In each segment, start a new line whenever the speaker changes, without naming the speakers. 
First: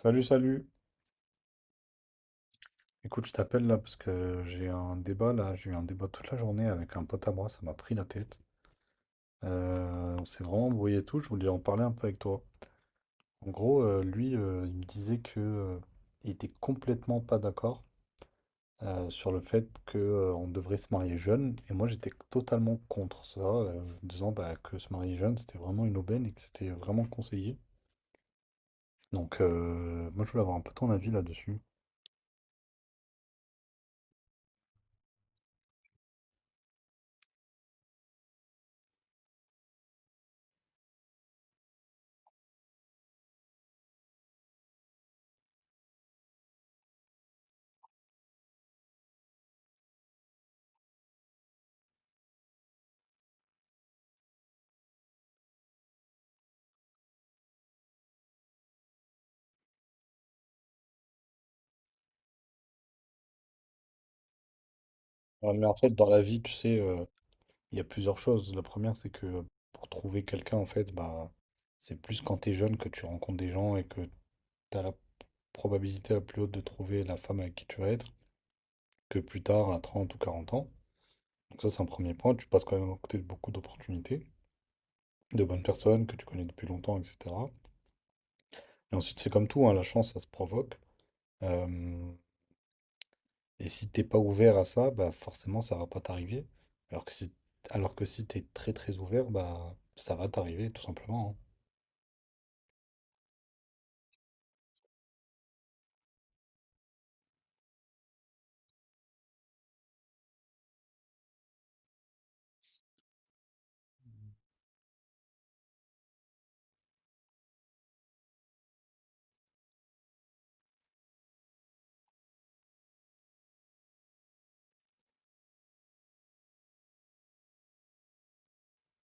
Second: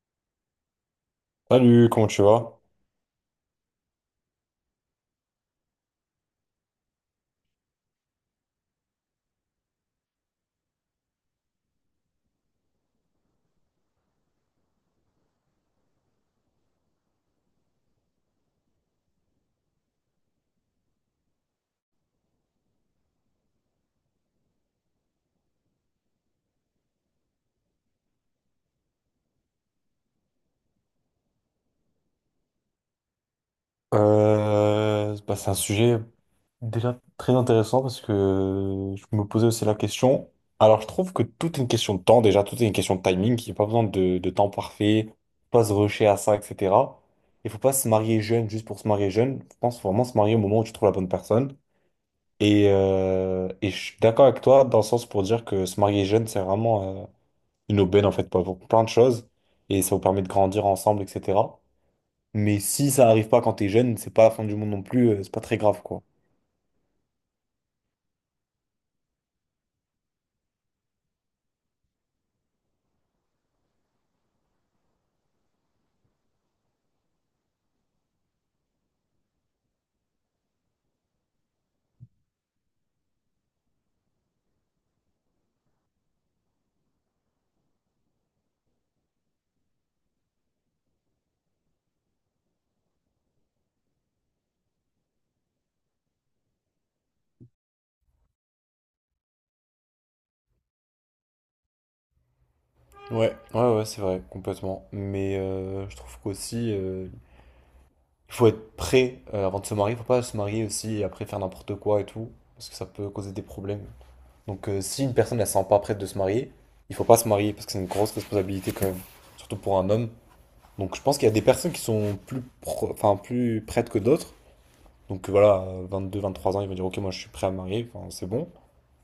Salut, salut.
Salut, comment tu vas?
Écoute, je t'appelle là parce que j'ai un débat là. J'ai eu un débat toute la journée avec un pote à moi. Ça m'a pris la tête. On s'est vraiment embrouillé et tout. Je voulais en parler un peu avec toi. En gros, lui, il me disait que il était complètement pas d'accord sur le fait que on devrait se marier jeune. Et moi, j'étais totalement contre ça, en disant bah, que se marier jeune, c'était vraiment une aubaine et que c'était vraiment conseillé. Donc, moi, je voulais avoir un peu ton avis là-dessus.
Bah, c'est un sujet déjà très intéressant parce que je me posais aussi la question. Alors, je trouve que tout est une question de temps, déjà, tout est une question de timing. Il n'y a pas besoin de temps parfait, faut pas se rusher à ça, etc. Il faut pas se marier jeune juste pour se marier jeune. Je pense faut vraiment se marier au moment où tu trouves la bonne personne. Et je suis d'accord avec toi dans le sens pour dire que se marier jeune, c'est vraiment une aubaine en fait pour plein de choses et ça vous permet de grandir ensemble, etc. Mais si ça arrive pas quand t'es jeune, c'est pas la fin du monde non plus, c'est pas
Ouais,
très
mais en
grave
fait,
quoi.
dans la vie, tu sais, il y a plusieurs choses. La première, c'est que pour trouver quelqu'un, en fait, bah, c'est plus quand tu es jeune que tu rencontres des gens et que tu as la probabilité la plus haute de trouver la femme avec qui tu vas être que plus tard, à 30 ou 40 ans. Donc ça, c'est un premier point. Tu passes quand même à côté de beaucoup d'opportunités, de bonnes personnes que tu connais depuis longtemps, etc. Et ensuite, c'est comme tout, hein, la chance, ça se provoque. Euh, et si t'es pas ouvert à ça, bah forcément, ça va pas t'arriver. Alors que si, alors que si t'es très très ouvert, bah ça va t'arriver, tout simplement, hein.
Ouais, ouais, ouais, c'est vrai, complètement. Mais je trouve qu'aussi, il faut être prêt avant de se marier. Faut pas se marier aussi et après faire n'importe quoi et tout, parce que ça peut causer des problèmes. Donc si une personne elle se sent pas prête de se marier, il faut pas se marier parce que c'est une grosse responsabilité quand même, surtout pour un homme. Donc je pense qu'il y a des personnes qui sont plus, enfin plus prêtes que d'autres. Donc voilà, 22, 23 ans, ils vont dire ok, moi je suis prêt à me marier, enfin c'est bon.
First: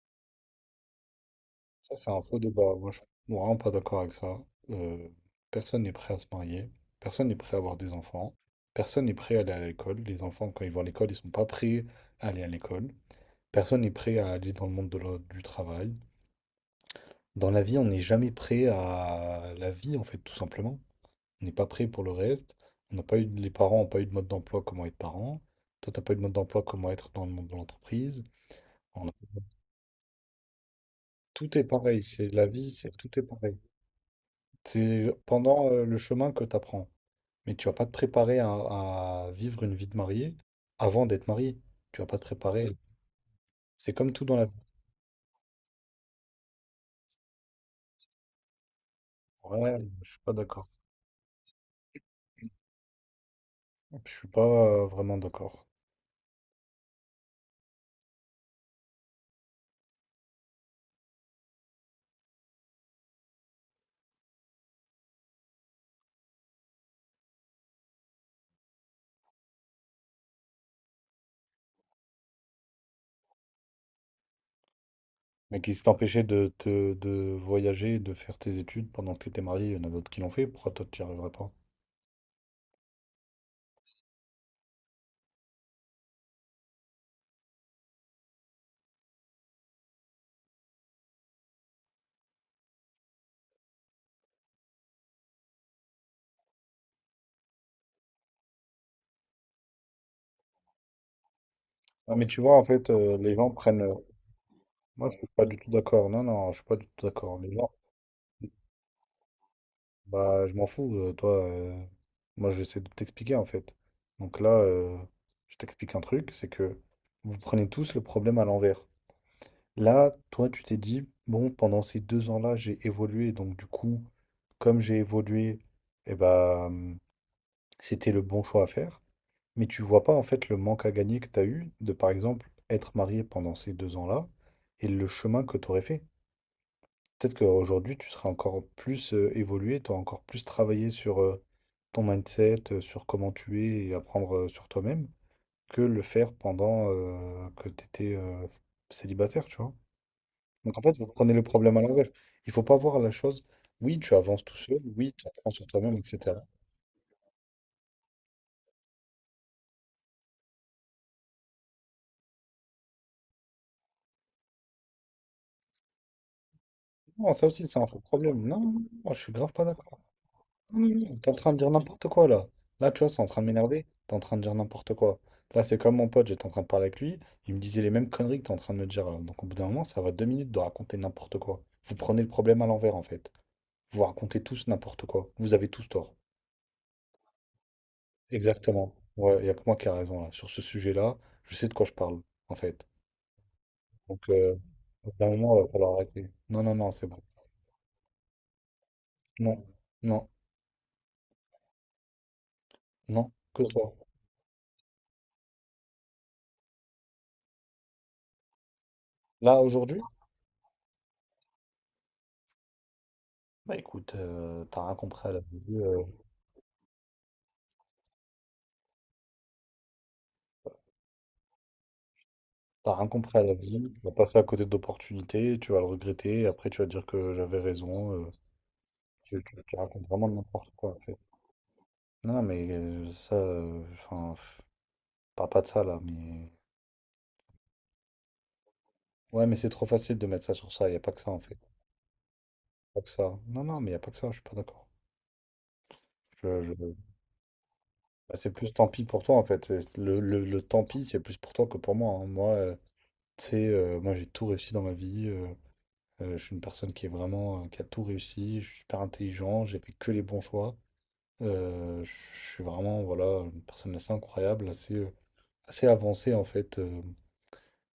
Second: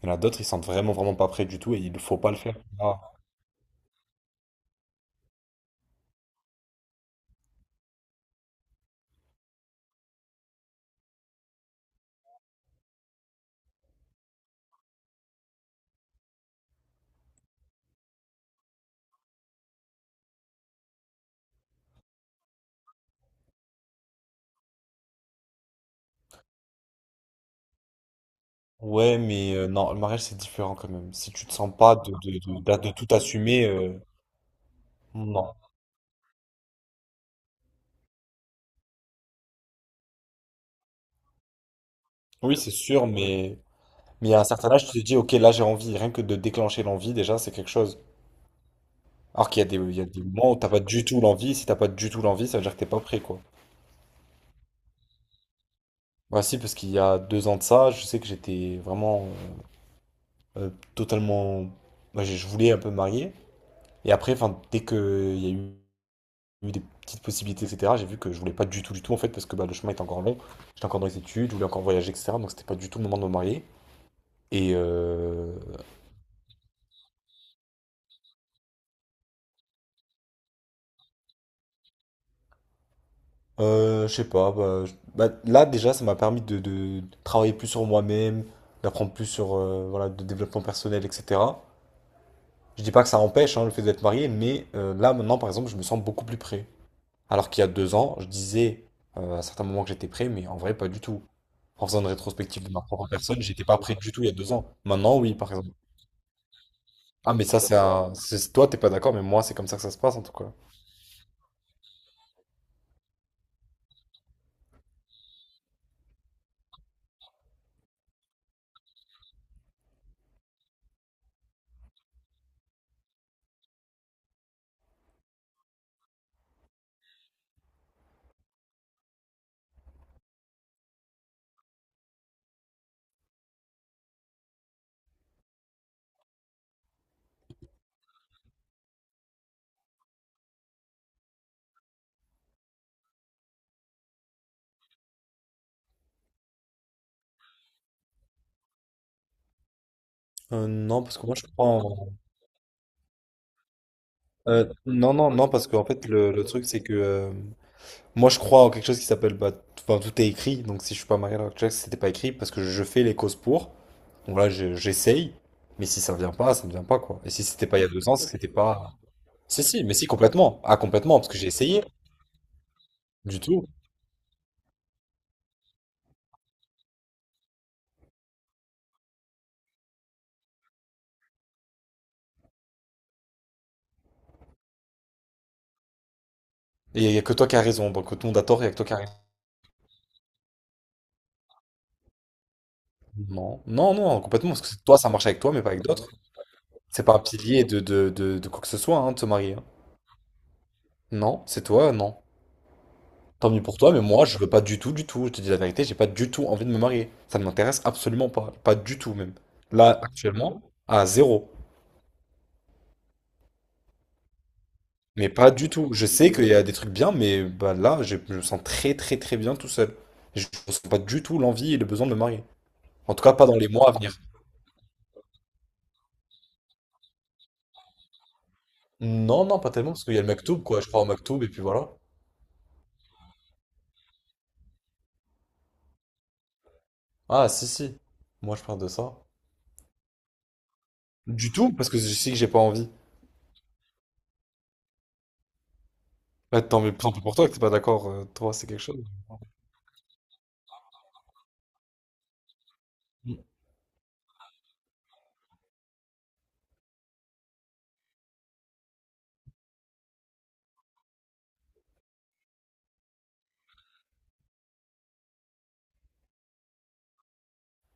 Il y en a d'autres, ils sentent vraiment, vraiment pas prêts du tout et il
Ça,
ne
c'est
faut
un
pas le
faux
faire.
débat. Moi, je
Ah.
suis vraiment pas d'accord avec ça. Euh, Personne n'est prêt à se marier. Personne n'est prêt à avoir des enfants. Personne n'est prêt à aller à l'école. Les enfants, quand ils vont à l'école, ils sont pas prêts à aller à l'école. Personne n'est prêt à aller dans le monde de du travail. Dans la vie, on n'est jamais prêt à la vie, en fait, tout simplement. On n'est pas prêt pour le reste. On n'a pas eu, les parents n'ont pas eu de mode d'emploi comment être parent. Toi, t'as pas eu de mode d'emploi comment être dans le monde de l'entreprise. On a-
Ouais, mais non, le mariage, c'est différent quand même. Si tu te
Tout est
sens pas
pareil.
de,
C'est
de,
la
de,
vie,
d'a-
c'est
de tout
tout est pareil.
assumer,
C'est
non.
pendant le chemin que tu apprends. Mais tu vas pas te préparer à vivre une vie de marié avant d'être marié. Tu vas pas te
Oui,
préparer.
c'est sûr, mais,
C'est comme tout
mais
dans
à un
la vie.
certain âge, tu te dis, ok, là, j'ai envie. Rien que de déclencher l'envie, déjà, c'est quelque chose. Alors qu'il y a des,
Ouais, je suis pas
moments où
d'accord.
t'as pas du tout l'envie. Si t'as pas du tout l'envie, ça veut dire que t'es pas prêt, quoi.
Je suis pas vraiment d'accord.
Bah si, parce qu'il y a deux ans de ça, je sais que j'étais vraiment euh, euh, totalement. Moi, je voulais un peu me marier. Et après, enfin, dès qu'il y a eu des petites possibilités, etc. J'ai vu que je voulais pas du tout, du tout, en fait, parce que bah, le chemin était encore long. J'étais encore dans les études, je voulais encore voyager, etc. Donc c'était pas du tout le moment de me marier. Et
Mais qui t'empêchait de voyager, et de faire tes études pendant que tu étais marié, il y en a d'autres qui l'ont fait. Pourquoi toi, tu n'y arriverais pas?
je sais pas, bah, bah, là déjà, ça m'a permis de travailler plus sur moi-même, d'apprendre plus sur voilà, de développement personnel, etc. Je dis pas que ça empêche hein, le fait d'être marié, mais là maintenant, par exemple, je me sens beaucoup plus prêt. Alors qu'il y a deux ans, je disais à certains moments que j'étais prêt, mais en vrai, pas du tout. En faisant une
Non, mais tu vois,
rétrospective
en
de ma
fait,
propre
les
personne,
gens
j'étais pas
prennent.
prêt du tout il y a deux ans.
Moi,
Maintenant,
je suis
oui,
pas
par
du
exemple.
tout d'accord. Non, non, je suis pas du tout
Ah,
d'accord.
mais
Les
ça,
gens,
toi, t'es pas d'accord, mais moi, c'est comme ça que ça se passe, en tout
bah,
cas.
je m'en fous. Toi, moi, j'essaie de t'expliquer en fait. Donc là, je t'explique un truc, c'est que vous prenez tous le problème à l'envers. Là, toi, tu t'es dit, bon, pendant ces 2 ans-là, j'ai évolué. Donc du coup, comme j'ai évolué, eh bah, c'était le bon choix à faire. Mais tu vois pas en fait le manque à gagner que tu as eu de, par exemple, être marié pendant ces 2 ans-là et le chemin que tu aurais fait. Peut-être qu'aujourd'hui, tu seras encore plus évolué, tu auras encore plus travaillé sur ton mindset, sur comment tu es et apprendre sur toi-même, que le faire pendant que tu étais célibataire, tu vois.
Euh,
Donc en fait,
non,
vous
parce que
prenez
moi, je
le
crois
problème à l'envers.
en.
Il faut pas voir la chose, oui, tu avances tout
euh,
seul, oui,
non,
tu
non, non,
apprends sur
parce qu'en
toi-même,
fait, le,
etc.
le truc, c'est que. Moi, je crois en quelque chose qui s'appelle. Bah, enfin, tout est écrit. Donc, si je suis pas marié à l'heure actuelle, c'était pas écrit, parce que je fais les causes pour. Donc là, j'essaye. Mais si ça vient pas, ça ne vient pas, quoi. Et
Non,
si
ça
c'était
aussi,
pas
c'est
il y
un
a
faux
deux ans, c'est que
problème.
c'était
Non, non,
pas.
non, je suis grave
Si,
pas
si, mais
d'accord.
si, complètement. Ah,
Non, non, non,
complètement, parce
t'es en
que j'ai
train de dire
essayé.
n'importe quoi là. Là, tu vois, c'est en
Du
train de
tout.
m'énerver. T'es en train de dire n'importe quoi. Là, c'est comme mon pote, j'étais en train de parler avec lui. Il me disait les mêmes conneries que t'es en train de me dire, là. Donc, au bout d'un moment, ça va 2 minutes de raconter n'importe quoi. Vous prenez le problème à l'envers, en fait. Vous racontez tous n'importe quoi. Vous avez tous tort.
Et il n'y a que toi qui as raison, donc tout le monde a tort, il n'y a que toi
Exactement.
qui as raison.
Ouais, il n'y a que moi qui ai raison là. Sur ce sujet-là, je sais de quoi je parle, en fait.
Non, non, non,
Donc,
complètement, parce que c'est toi, ça
au bout
marche
d'un
avec toi,
moment, il
mais
va
pas avec
falloir
d'autres.
arrêter. Non, non, non,
C'est
c'est
pas un
bon.
pilier de quoi que ce soit, hein, de se marier,
Non,
hein.
non,
Non, c'est toi, non.
non,
Tant mieux
que
pour toi,
toi.
mais moi, je veux pas du tout, du tout. Je te dis la vérité, j'ai pas du tout envie de me marier. Ça ne m'intéresse absolument pas. Pas du tout, même.
Là,
Là,
aujourd'hui?
actuellement, à zéro.
Bah écoute, t'as rien compris
Mais
à la
pas du
vie.
tout. Je sais qu'il y a des trucs bien, mais bah, là, je me sens très, très, très bien tout seul. Je ne ressens pas du tout l'envie et le besoin de me marier.
T'as rien
En tout cas,
compris à
pas
la
dans les
vie,
mois à
tu vas
venir.
passer à côté d'opportunités, tu vas le regretter, et après tu vas dire que j'avais raison, tu,
Non,
tu-
non, pas
tu
tellement, parce
racontes
qu'il y a le
vraiment
Maktoub,
n'importe
quoi. Je
quoi en
crois au
fait.
Maktoub, et puis voilà.
Non, non, mais ça, enfin, parle pas de ça là, mais...
Ah, si, si. Moi, je parle de ça.
Ouais, mais c'est trop facile de mettre ça sur ça, y a pas que ça en
Du
fait.
tout, parce que je sais que j'ai pas envie.
Pas que ça. Non, non, mais y a pas que ça, je suis pas d'accord. Je-
Bah, tant
je-
mieux tant pis pour toi que t'es pas d'accord. euh,
Bah, c'est
toi, c'est
plus
quelque
tant pis
chose.
pour toi en fait, le tant pis c'est plus pour toi que pour moi, hein. Moi, tu
Mm.
sais, moi j'ai tout réussi dans ma vie, je suis une personne qui est vraiment, qui a tout réussi, je suis super intelligent, j'ai fait que les bons choix. Je suis vraiment voilà, une personne assez incroyable, assez avancée en fait,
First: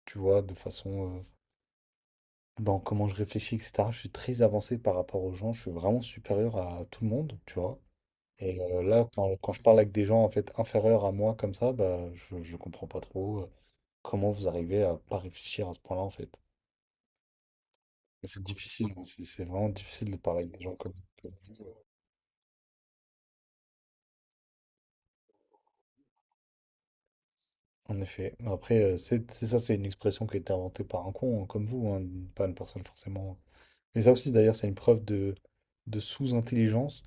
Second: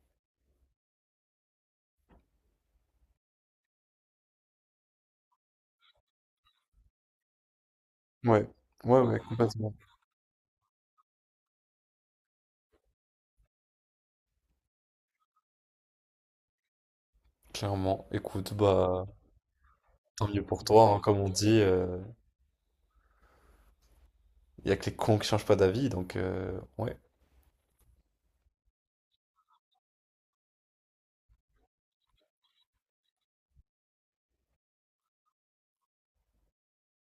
tu vois, de façon dans comment je réfléchis, etc. Je suis très avancé par rapport aux gens, je suis vraiment supérieur à tout le monde, tu vois.
Ouais.
Et
Ouais,
là,
ouais,
quand je
complètement.
parle avec des gens en fait inférieurs à moi comme ça, bah, je comprends pas trop comment vous arrivez à pas réfléchir à ce point-là en fait.
Clairement.
Mais c'est
Écoute,
difficile, hein,
bah,
c'est vraiment difficile de
tant
parler
mieux
avec des
pour
gens
toi,
comme
hein. Comme on
comme vous.
dit, il y a que les cons qui changent pas d'avis, donc, ouais.
En effet. Mais après, c'est ça, c'est une expression qui a été inventée par un con, hein, comme vous, hein, pas une personne forcément. Et ça aussi, d'ailleurs, c'est une preuve de sous-intelligence,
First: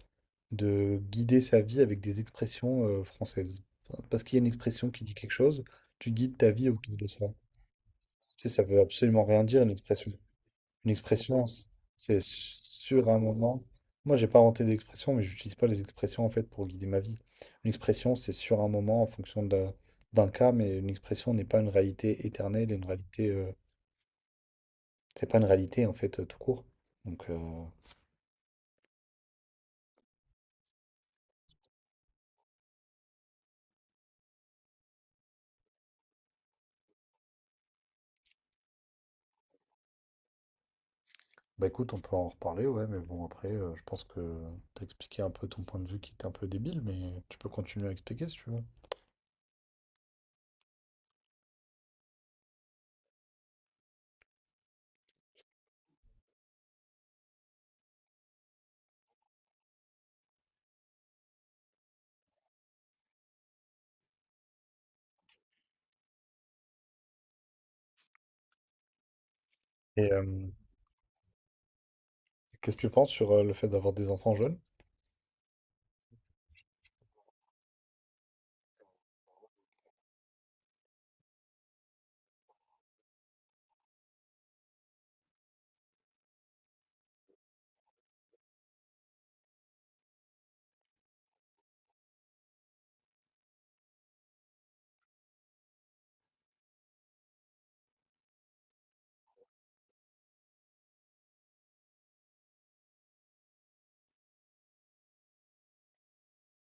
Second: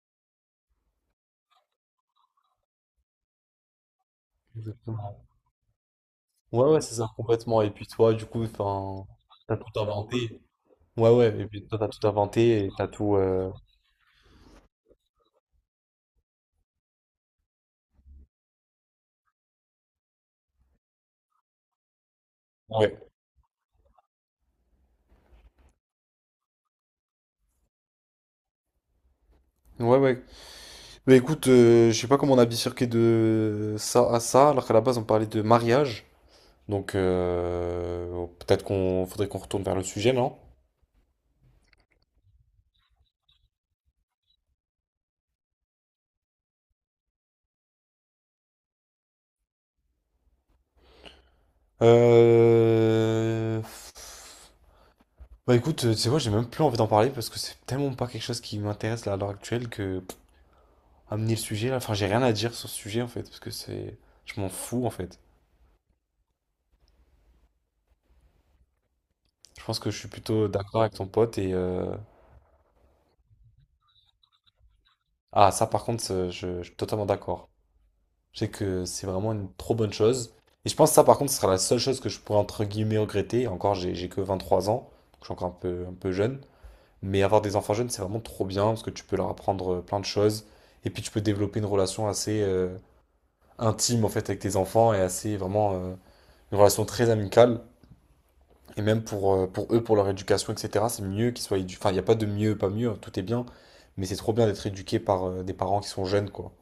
de guider sa vie avec des expressions françaises. Enfin, parce qu'il y a une expression qui dit
Exactement.
quelque chose, tu guides ta vie
Ouais, ouais, c'est
autour de
ça,
ça.
complètement. Et puis toi, du coup,
Tu sais, ça veut
enfin,
absolument rien
t'as
dire, une
tout
expression.
inventé.
Une
Ouais, ouais,
expression,
et puis toi, t'as tout
c'est
inventé et t'as
sur
tout.
un moment. Moi, j'ai pas inventé d'expression, mais j'utilise pas les expressions en fait pour guider ma vie. Une expression, c'est sur un moment en fonction d'un cas, mais une expression n'est pas une réalité éternelle, et une
Ouais.
réalité, c'est pas une réalité en fait tout court. Donc,
Ouais, ouais. Mais écoute, je sais pas comment on a bifurqué de ça à ça, alors qu'à la base on parlait de mariage. Donc peut-être qu'on faudrait qu'on retourne vers le sujet, non?
bah écoute, on peut en reparler, ouais, mais bon après, je pense que t'as expliqué un peu ton point de vue qui était un peu débile, mais tu peux continuer à expliquer si tu veux.
Euh... Bah écoute, tu sais quoi, j'ai même plus envie d'en parler parce que c'est tellement pas quelque chose qui m'intéresse là à l'heure actuelle que amener le sujet là, enfin j'ai rien à dire sur ce sujet en fait, parce que c'est. Je m'en fous en fait. Je pense que je suis
Et euh,
plutôt d'accord avec ton pote et.
Qu'est-ce que tu penses sur le fait d'avoir des enfants jeunes?
Ah ça par contre, je suis totalement d'accord. Je sais que c'est vraiment une trop bonne chose. Et je pense que ça, par contre, ce sera la seule chose que je pourrais entre guillemets regretter. Et encore, j'ai que 23 ans, donc je suis encore un peu jeune. Mais avoir des enfants jeunes, c'est vraiment trop bien parce que tu peux leur apprendre plein de choses. Et puis tu peux développer une relation assez intime en fait avec tes enfants et assez vraiment une relation très amicale. Et même pour eux, pour leur éducation, etc., c'est mieux qu'ils soient éduqués. Enfin, il n'y a pas de mieux, pas mieux, hein, tout est bien. Mais c'est trop bien d'être éduqué par des parents qui sont jeunes, quoi.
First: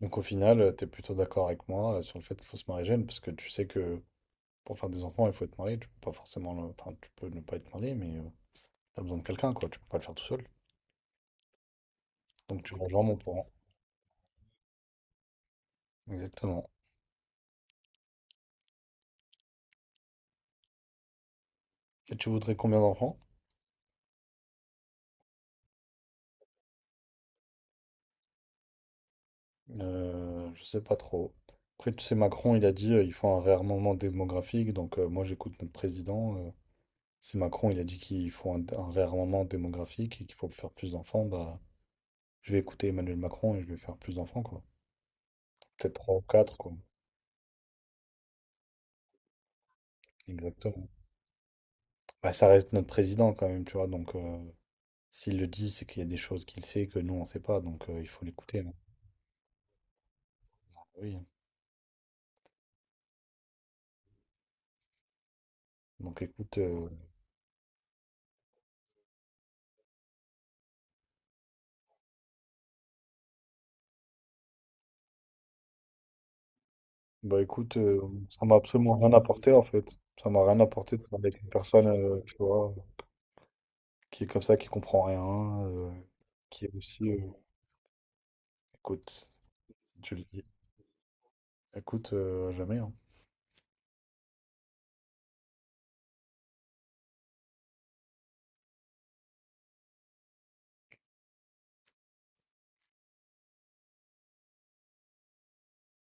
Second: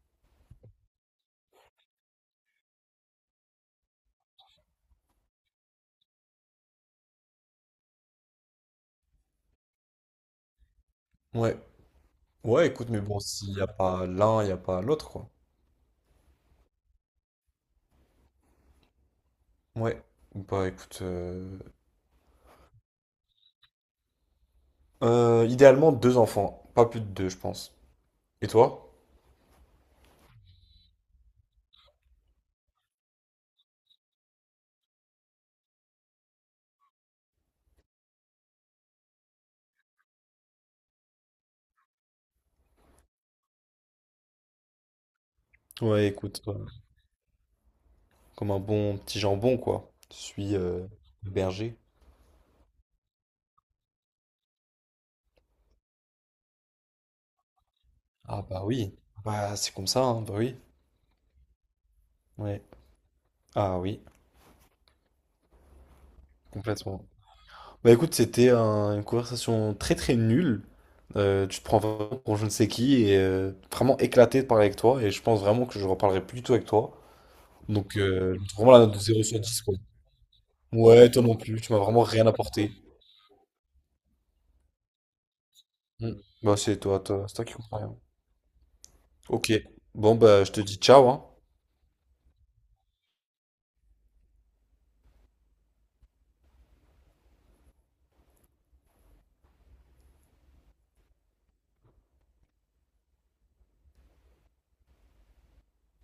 Donc au final, t'es plutôt d'accord avec moi sur le fait qu'il faut se marier jeune, parce que tu sais que pour faire des enfants, il faut être marié. Tu peux pas forcément, enfin, tu peux ne pas être marié, mais t'as besoin de quelqu'un, quoi. Tu peux pas le faire tout seul.
Ouais.
Donc
Ouais,
tu
écoute, mais
rejoins mon
bon,
point.
s'il n'y a pas l'un, il n'y a pas l'autre, quoi.
Exactement.
Ouais. Bah écoute,
Et tu voudrais combien d'enfants?
idéalement deux enfants, pas plus de deux, je pense. Et toi?
Je sais pas trop. Après, tu sais, Macron, il a dit ils font un réarmement démographique. Donc, moi, j'écoute notre président. Si Macron, il a dit qu'ils font un réarmement démographique et qu'il faut faire plus d'enfants, bah, je vais écouter Emmanuel Macron et je vais faire plus d'enfants, quoi. Peut-être
Ouais,
trois ou
écoute,
quatre, quoi.
comme un bon petit jambon, quoi. Je suis
Exactement.
berger.
Bah, ça reste notre président, quand même, tu vois. Donc, s'il le dit, c'est qu'il y a des choses qu'il sait que nous, on sait pas. Donc, il faut
Ah
l'écouter,
bah
hein.
oui. Bah c'est comme ça, hein, bah oui.
Oui, hein.
Ouais. Ah oui,
Donc, écoute,
complètement. Bah écoute, c'était une conversation très très nulle. Tu te prends vraiment pour je ne sais qui et vraiment éclaté de parler avec toi et je pense vraiment que je reparlerai plus du tout avec toi.
bah écoute,
Donc,
ça m'a
vraiment la note
absolument
de
rien
zéro sur
apporté
10
en
quoi.
fait. Ça m'a rien apporté de
Ouais, toi
parler
non
avec une
plus, tu m'as
personne,
vraiment rien
tu
apporté.
vois, qui est comme ça, qui comprend rien,
Hmm. Bah,
qui est
c'est toi,
aussi,
toi, c'est toi qui comprends rien.
écoute,
Ok,
si tu
bon,
le dis,
bah, je te dis ciao, hein.
écoute, à jamais, hein.